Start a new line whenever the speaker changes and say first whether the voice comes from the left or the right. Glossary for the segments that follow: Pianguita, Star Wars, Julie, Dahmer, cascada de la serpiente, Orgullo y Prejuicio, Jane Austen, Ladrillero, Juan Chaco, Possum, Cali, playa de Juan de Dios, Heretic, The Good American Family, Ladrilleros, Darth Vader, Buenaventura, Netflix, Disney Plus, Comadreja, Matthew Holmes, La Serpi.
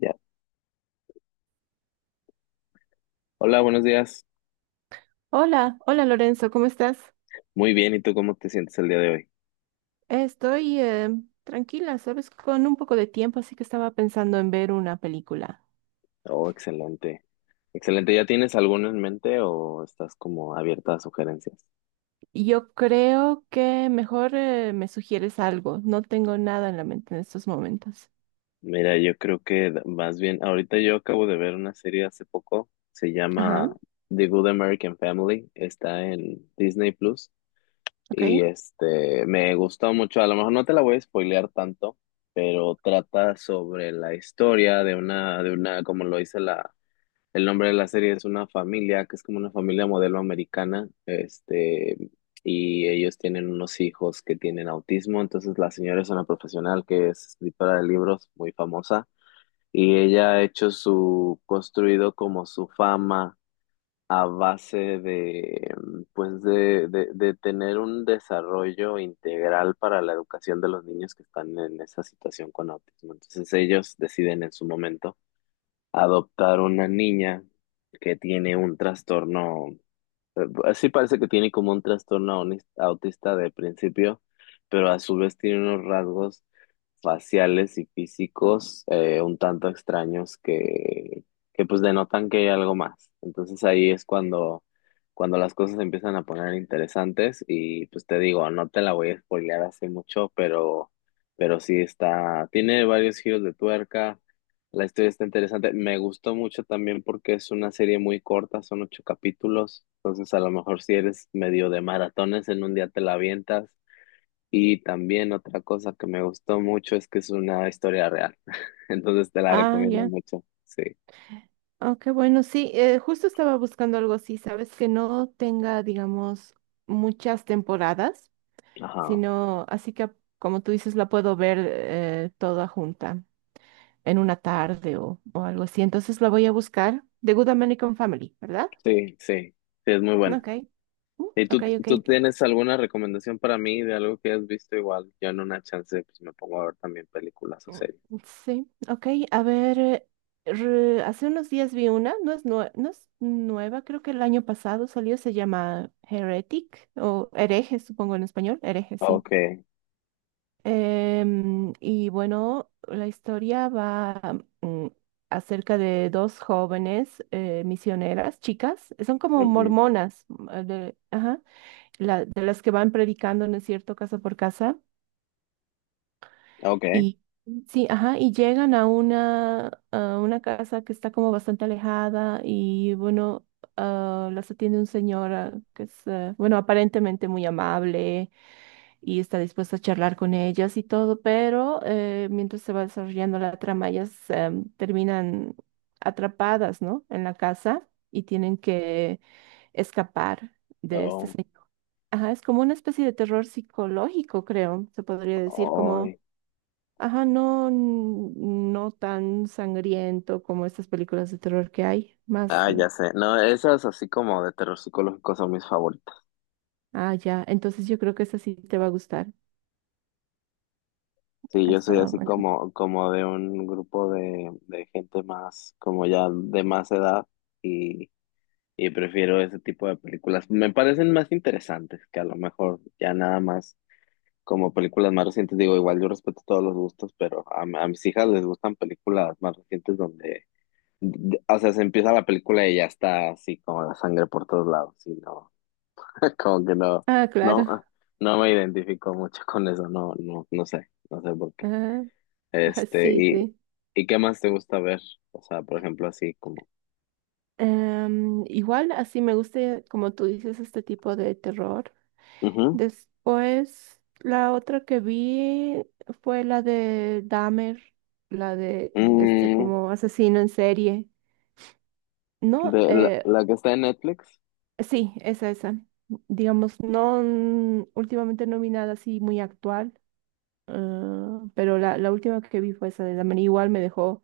left: Ya. Hola, buenos días.
right: Hola, hola Lorenzo, ¿cómo estás?
left: Muy bien, ¿y tú cómo te sientes el día de hoy?
right: Estoy tranquila, sabes, con un poco de tiempo, así que estaba pensando en ver una película.
left: Oh, excelente. Excelente. ¿Ya tienes alguno en mente o estás como abierta a sugerencias?
right: Yo creo que mejor me sugieres algo, no tengo nada en la mente en estos momentos.
left: Mira, yo creo que más bien, ahorita yo acabo de ver una serie hace poco, se
right: Ajá,
left: llama The Good American Family, está en Disney Plus y
right: ok.
left: me gustó mucho, a lo mejor no te la voy a spoilear tanto, pero trata sobre la historia de una como lo dice la. El nombre de la serie es una familia, que es como una familia modelo americana, y ellos tienen unos hijos que tienen autismo. Entonces la señora es una profesional que es escritora de libros muy famosa, y ella ha hecho su, construido como su fama a base de, pues de tener un desarrollo integral para la educación de los niños que están en esa situación con autismo. Entonces ellos deciden en su momento adoptar una niña que tiene un trastorno, así parece que tiene como un trastorno autista de principio, pero a su vez tiene unos rasgos faciales y físicos un tanto extraños que pues denotan que hay algo más. Entonces ahí es cuando, cuando las cosas se empiezan a poner interesantes y pues te digo, no te la voy a spoilear hace mucho, pero sí está, tiene varios giros de tuerca, la historia está interesante, me gustó mucho también porque es una serie muy corta, son 8 capítulos. Entonces a lo mejor si eres medio de maratones en un día te la avientas. Y también otra cosa que me gustó mucho es que es una historia real. Entonces te la
right: Ah,
left: recomiendo
right: ya.
left: mucho. Sí.
right: Ah, qué bueno, sí, justo estaba buscando algo así, sabes, que no tenga, digamos, muchas temporadas,
left: Ajá.
right: sino así que, como tú dices, la puedo ver toda junta en una tarde o algo así. Entonces la voy a buscar. The Good American Family, ¿verdad?
left: Sí, sí. Sí, es muy buena.
right: Ok. Mm,
left: ¿Y
right: ok,
left: tú,
right: ok.
left: tienes alguna recomendación para mí de algo que has visto igual? Yo en una chance pues me pongo a ver también películas o
right: Mm,
left: series.
right: sí, ok. A ver, hace unos días vi una, no es, no es nueva, creo que el año pasado salió, se llama Heretic o Hereje, supongo en español, Hereje, sí.
left: Okay.
right: Y bueno, la historia va acerca de dos jóvenes misioneras, chicas, son como
left: Ujú.
right: mormonas, mm, ajá, de las que van predicando, ¿no es cierto?, casa por casa.
left: Okay.
right: Y sí, ajá, y llegan a a una casa que está como bastante alejada y bueno, ah, las atiende un señor ah, que es, ah, bueno, aparentemente muy amable y está dispuesto a charlar con ellas y todo, pero mientras se va desarrollando la trama, ellas terminan atrapadas, ¿no? En la casa y tienen que escapar de este
left: Oh,
right: señor. Ajá, es como una especie de terror psicológico, creo, se podría decir, como...
left: ay.
right: Ajá, no, no tan sangriento como estas películas de terror que hay, más,
left: Ah, ya sé. No, esas así como de terror psicológico son mis favoritas.
right: ah, ya, entonces yo creo que esa sí te va a gustar.
left: Sí,
right: Ah,
left: yo soy
right: estaba
left: así
right: buena.
left: como, como de un grupo de gente más, como ya de más edad y, y prefiero ese tipo de películas. Me parecen más interesantes que a lo mejor ya nada más como películas más recientes. Digo, igual yo respeto todos los gustos, pero a mis hijas les gustan películas más recientes donde, o sea, se empieza la película y ya está así como la sangre por todos lados. Y no, como que no,
right: Ah, claro.
left: no, no me identifico mucho con eso, no, no, no sé, no sé por qué.
right: Ah, ah,
left: Este,
right: sí,
left: y,
right: sí.
left: ¿Y qué más te gusta ver? O sea, por ejemplo, así como.
right: Igual así me gusta, como tú dices, este tipo de terror.
left: Ujú.
right: Después, la otra que vi fue la de Dahmer, la de este
left: Mm,
right: como asesino en serie. No,
left: de la que está en Netflix.
right: sí, esa, esa. Digamos, no, mm, últimamente no vi nada así muy actual. Ah, pero la última que vi fue esa de Dahmer. Igual me dejó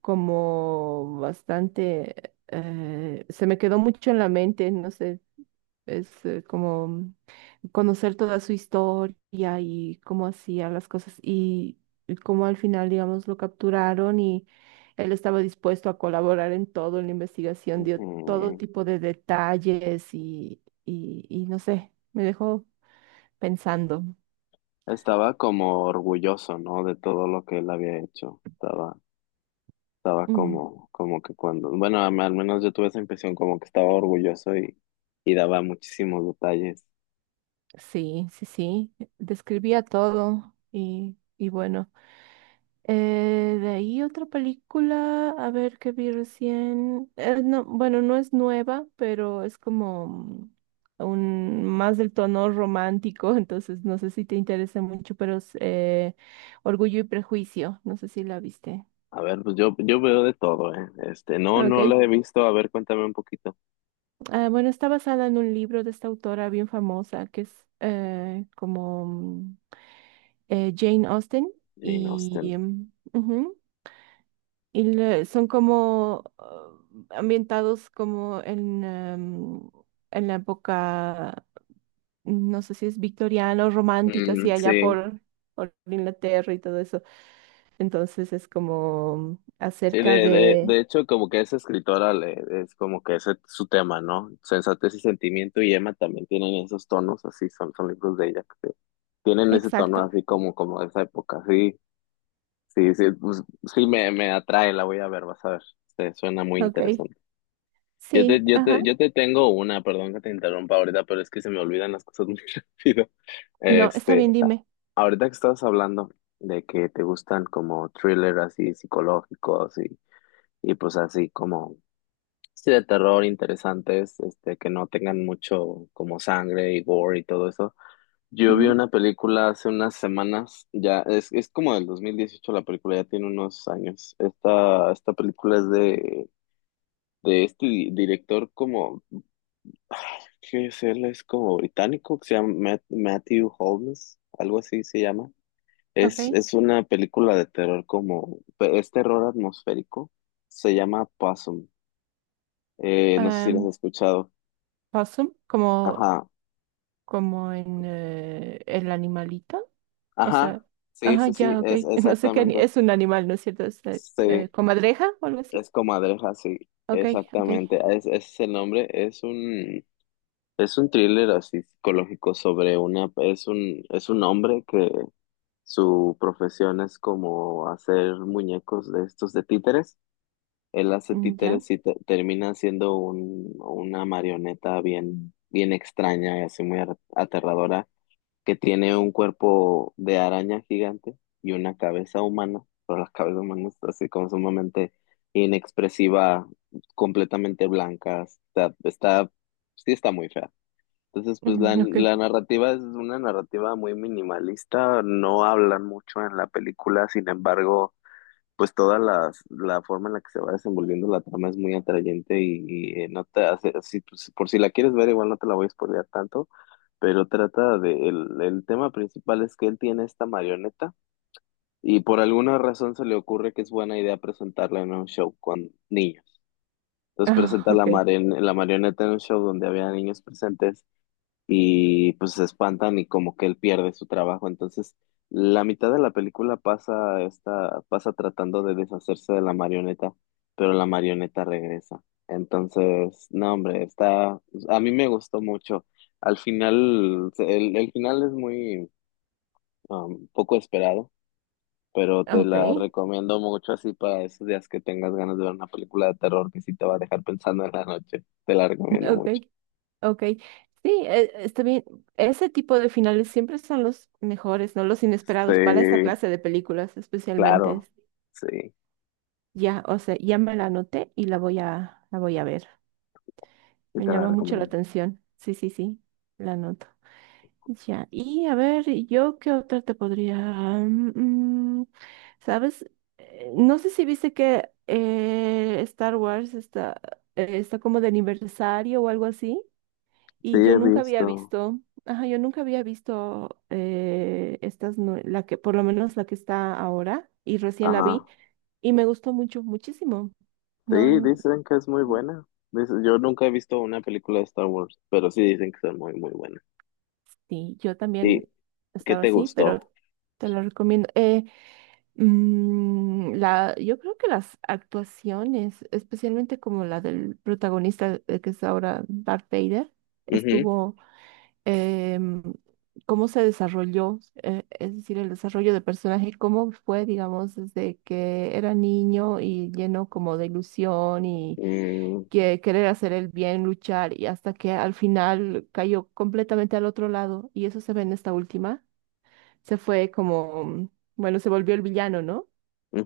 right: como bastante, se me quedó mucho en la mente, no sé, es como conocer toda su historia y cómo hacía las cosas y cómo al final, digamos, lo capturaron y él estaba dispuesto a colaborar en todo, en la investigación, dio todo
left: Ujú.
right: tipo de detalles y, y no sé, me dejó pensando.
left: Estaba como orgulloso, ¿no? De todo lo que él había hecho. Estaba, estaba
right: Mm.
left: como, como que cuando. Bueno, al menos yo tuve esa impresión como que estaba orgulloso y daba muchísimos detalles.
right: Sí, sí, sí, describía todo y bueno, de ahí otra película, a ver qué vi recién, no, bueno, no es nueva, pero es como un, más del tono romántico, entonces no sé si te interesa mucho, pero es Orgullo y Prejuicio, no sé si la viste.
left: A ver, pues yo veo de todo, ¿eh? No, no la
right: Ok,
left: he visto. A ver, cuéntame un poquito.
right: ah, bueno, está basada en un libro de esta autora bien famosa que es como... Jane Austen
left: Jane
right: y,
left: Austen.
right: em, ujú, y son como ambientados como en, en la época, no sé si es victoriana o romántica, así
left: Mm,
right: allá
left: sí.
right: por Inglaterra y todo eso. Entonces es como
left: Sí,
right: acerca de...
left: de hecho, como que esa escritora le, es como que ese es su tema, ¿no? Sensatez y sentimiento y Emma también tienen esos tonos, así son, son libros de ella que tienen ese tono
right: Exacto,
left: así como, como de esa época. Sí, sí, sí, pues, sí me atrae, la voy a ver, vas a ver. Suena muy
right: ok.
left: interesante.
right: Sí, ajá.
left: Yo te tengo una, perdón que te interrumpa ahorita, pero es que se me olvidan las cosas muy rápido.
right: No, está
left: Este,
right: bien, dime.
left: ahorita que estabas hablando de que te gustan como thrillers así psicológicos y pues así como. Sí, de terror interesantes, que no tengan mucho como sangre y gore y todo eso. Yo vi
right: Ujú,
left: una película hace unas semanas, ya es como del 2018 la película, ya tiene unos años. Esta película es de este director como, ay, ¿qué es él? Es como británico, que se llama Matthew Holmes, algo así se llama.
right: ok.
left: Es una película de terror como, es terror atmosférico, se llama Possum. No sé si la has
right: Em,
left: escuchado.
right: possum, como,
left: Ajá,
right: como en el animalito. O sea,
left: ajá, sí,
right: ajá,
left: sí, sí,
right: ya, ok.
left: es
right: No sé qué
left: exactamente.
right: es un animal, ¿no es cierto? Es
left: Sí,
right: comadreja o algo así.
left: es Comadreja, sí,
right: Ok, ok.
left: exactamente. Es, ese es el nombre, es un thriller así psicológico sobre una, es un hombre que su profesión es como hacer muñecos de estos de títeres. Él hace
right: Mm, ya.
left: títeres y termina siendo un, una marioneta bien, bien extraña y así muy aterradora que tiene un cuerpo de araña gigante y una cabeza humana, pero la cabeza humana está así como sumamente inexpresiva, completamente blanca, está, está, sí está muy fea. Entonces, pues la,
right: Mm, ok.
left: la narrativa es una narrativa muy minimalista, no hablan mucho en la película, sin embargo, pues toda la, la forma en la que se va desenvolviendo la trama es muy atrayente y, no te hace, si, pues, por si la quieres ver, igual no te la voy a spoilear tanto, pero trata de, el tema principal es que él tiene esta marioneta y por alguna razón se le ocurre que es buena idea presentarla en un show con niños. Entonces
right: Ah,
left: presenta la,
right: ok.
left: la marioneta en un show donde había niños presentes y pues se espantan y como que él pierde su trabajo. Entonces, la mitad de la película pasa esta, pasa tratando de deshacerse de la marioneta, pero la marioneta regresa. Entonces, no, hombre, está, a mí me gustó mucho. Al final, el final es muy poco esperado, pero te
right: Ok.
left: la recomiendo mucho así para esos días que tengas ganas de ver una película de terror que sí te va a dejar pensando en la noche. Te la recomiendo mucho.
right: Ok. Ok. Sí, está bien. Ese tipo de finales siempre son los mejores, ¿no? Los inesperados para esta
left: Sí,
right: clase de películas, especialmente.
left: claro, sí.
right: Ya, o sea, ya me la anoté y la voy a ver.
left: Y
right: Me
left: te la
right: llama mucho la
left: recomiendo.
right: atención. Sí, sí, sí. La anoto. Ya, y a ver, yo qué otra te podría... mm, mm, ¿sabes? No sé si viste que Star Wars está, está como de aniversario o algo así,
left: Sí,
right: y yo
left: he
right: nunca había
left: visto.
right: visto, ajá, yo nunca había visto estas, la que, por lo menos la que está ahora, y recién la vi,
left: Ajá.
right: y me gustó mucho, muchísimo. No,
left: Sí, dicen que es muy buena. Yo nunca he visto una película de Star Wars, pero sí dicen que son muy, muy buenas.
right: sí, yo también
left: ¿Y qué
right: estaba
left: te
right: así, pero
left: gustó?
right: te lo recomiendo. La, yo creo que las actuaciones, especialmente como la del protagonista, que es ahora Darth Vader,
left: Ujú,
right: estuvo, em, cómo se desarrolló, es decir, el desarrollo del personaje, cómo fue, digamos, desde que era niño y lleno como de ilusión y
left: mm,
right: que querer hacer el bien, luchar, y hasta que al final cayó completamente al otro lado, y eso se ve en esta última, se fue como, mm, bueno, se volvió el villano, ¿no?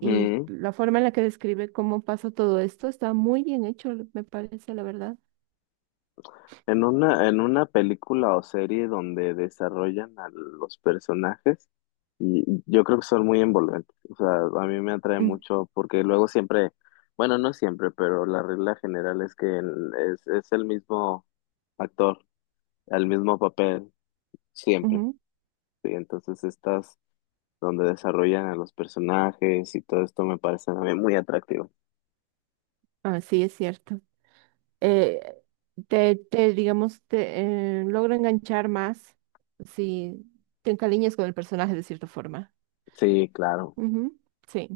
right: Y la forma en la que describe cómo pasa todo esto está muy bien hecho, me parece, la verdad.
left: En una película o serie donde desarrollan a los personajes, y yo creo que son muy envolventes. O sea, a mí me atrae
right: Mm,
left: mucho porque luego siempre, bueno, no siempre, pero la regla general es que es el mismo actor, el mismo papel. Siempre.
right: ujú.
left: Sí, entonces estas donde desarrollan a los personajes y todo esto me parece a mí muy atractivo.
right: Ah, sí, es cierto. Eh, digamos, te logra enganchar más si te encariñas con el personaje de cierta forma.
left: Sí, claro.
right: Ujú, sí,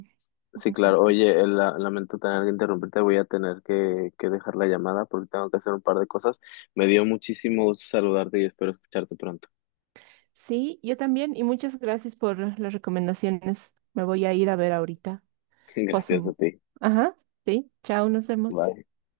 left: Sí, claro.
right: exacto.
left: Oye, lamento tener que interrumpirte, voy a tener que dejar la llamada porque tengo que hacer un par de cosas. Me dio muchísimo gusto saludarte y espero escucharte pronto.
right: Sí, yo también, y muchas gracias por las recomendaciones. Me voy a ir a ver ahorita.
left: Gracias a
right: Posum.
left: ti.
right: Ajá, sí, chao, nos vemos.
left: Bye.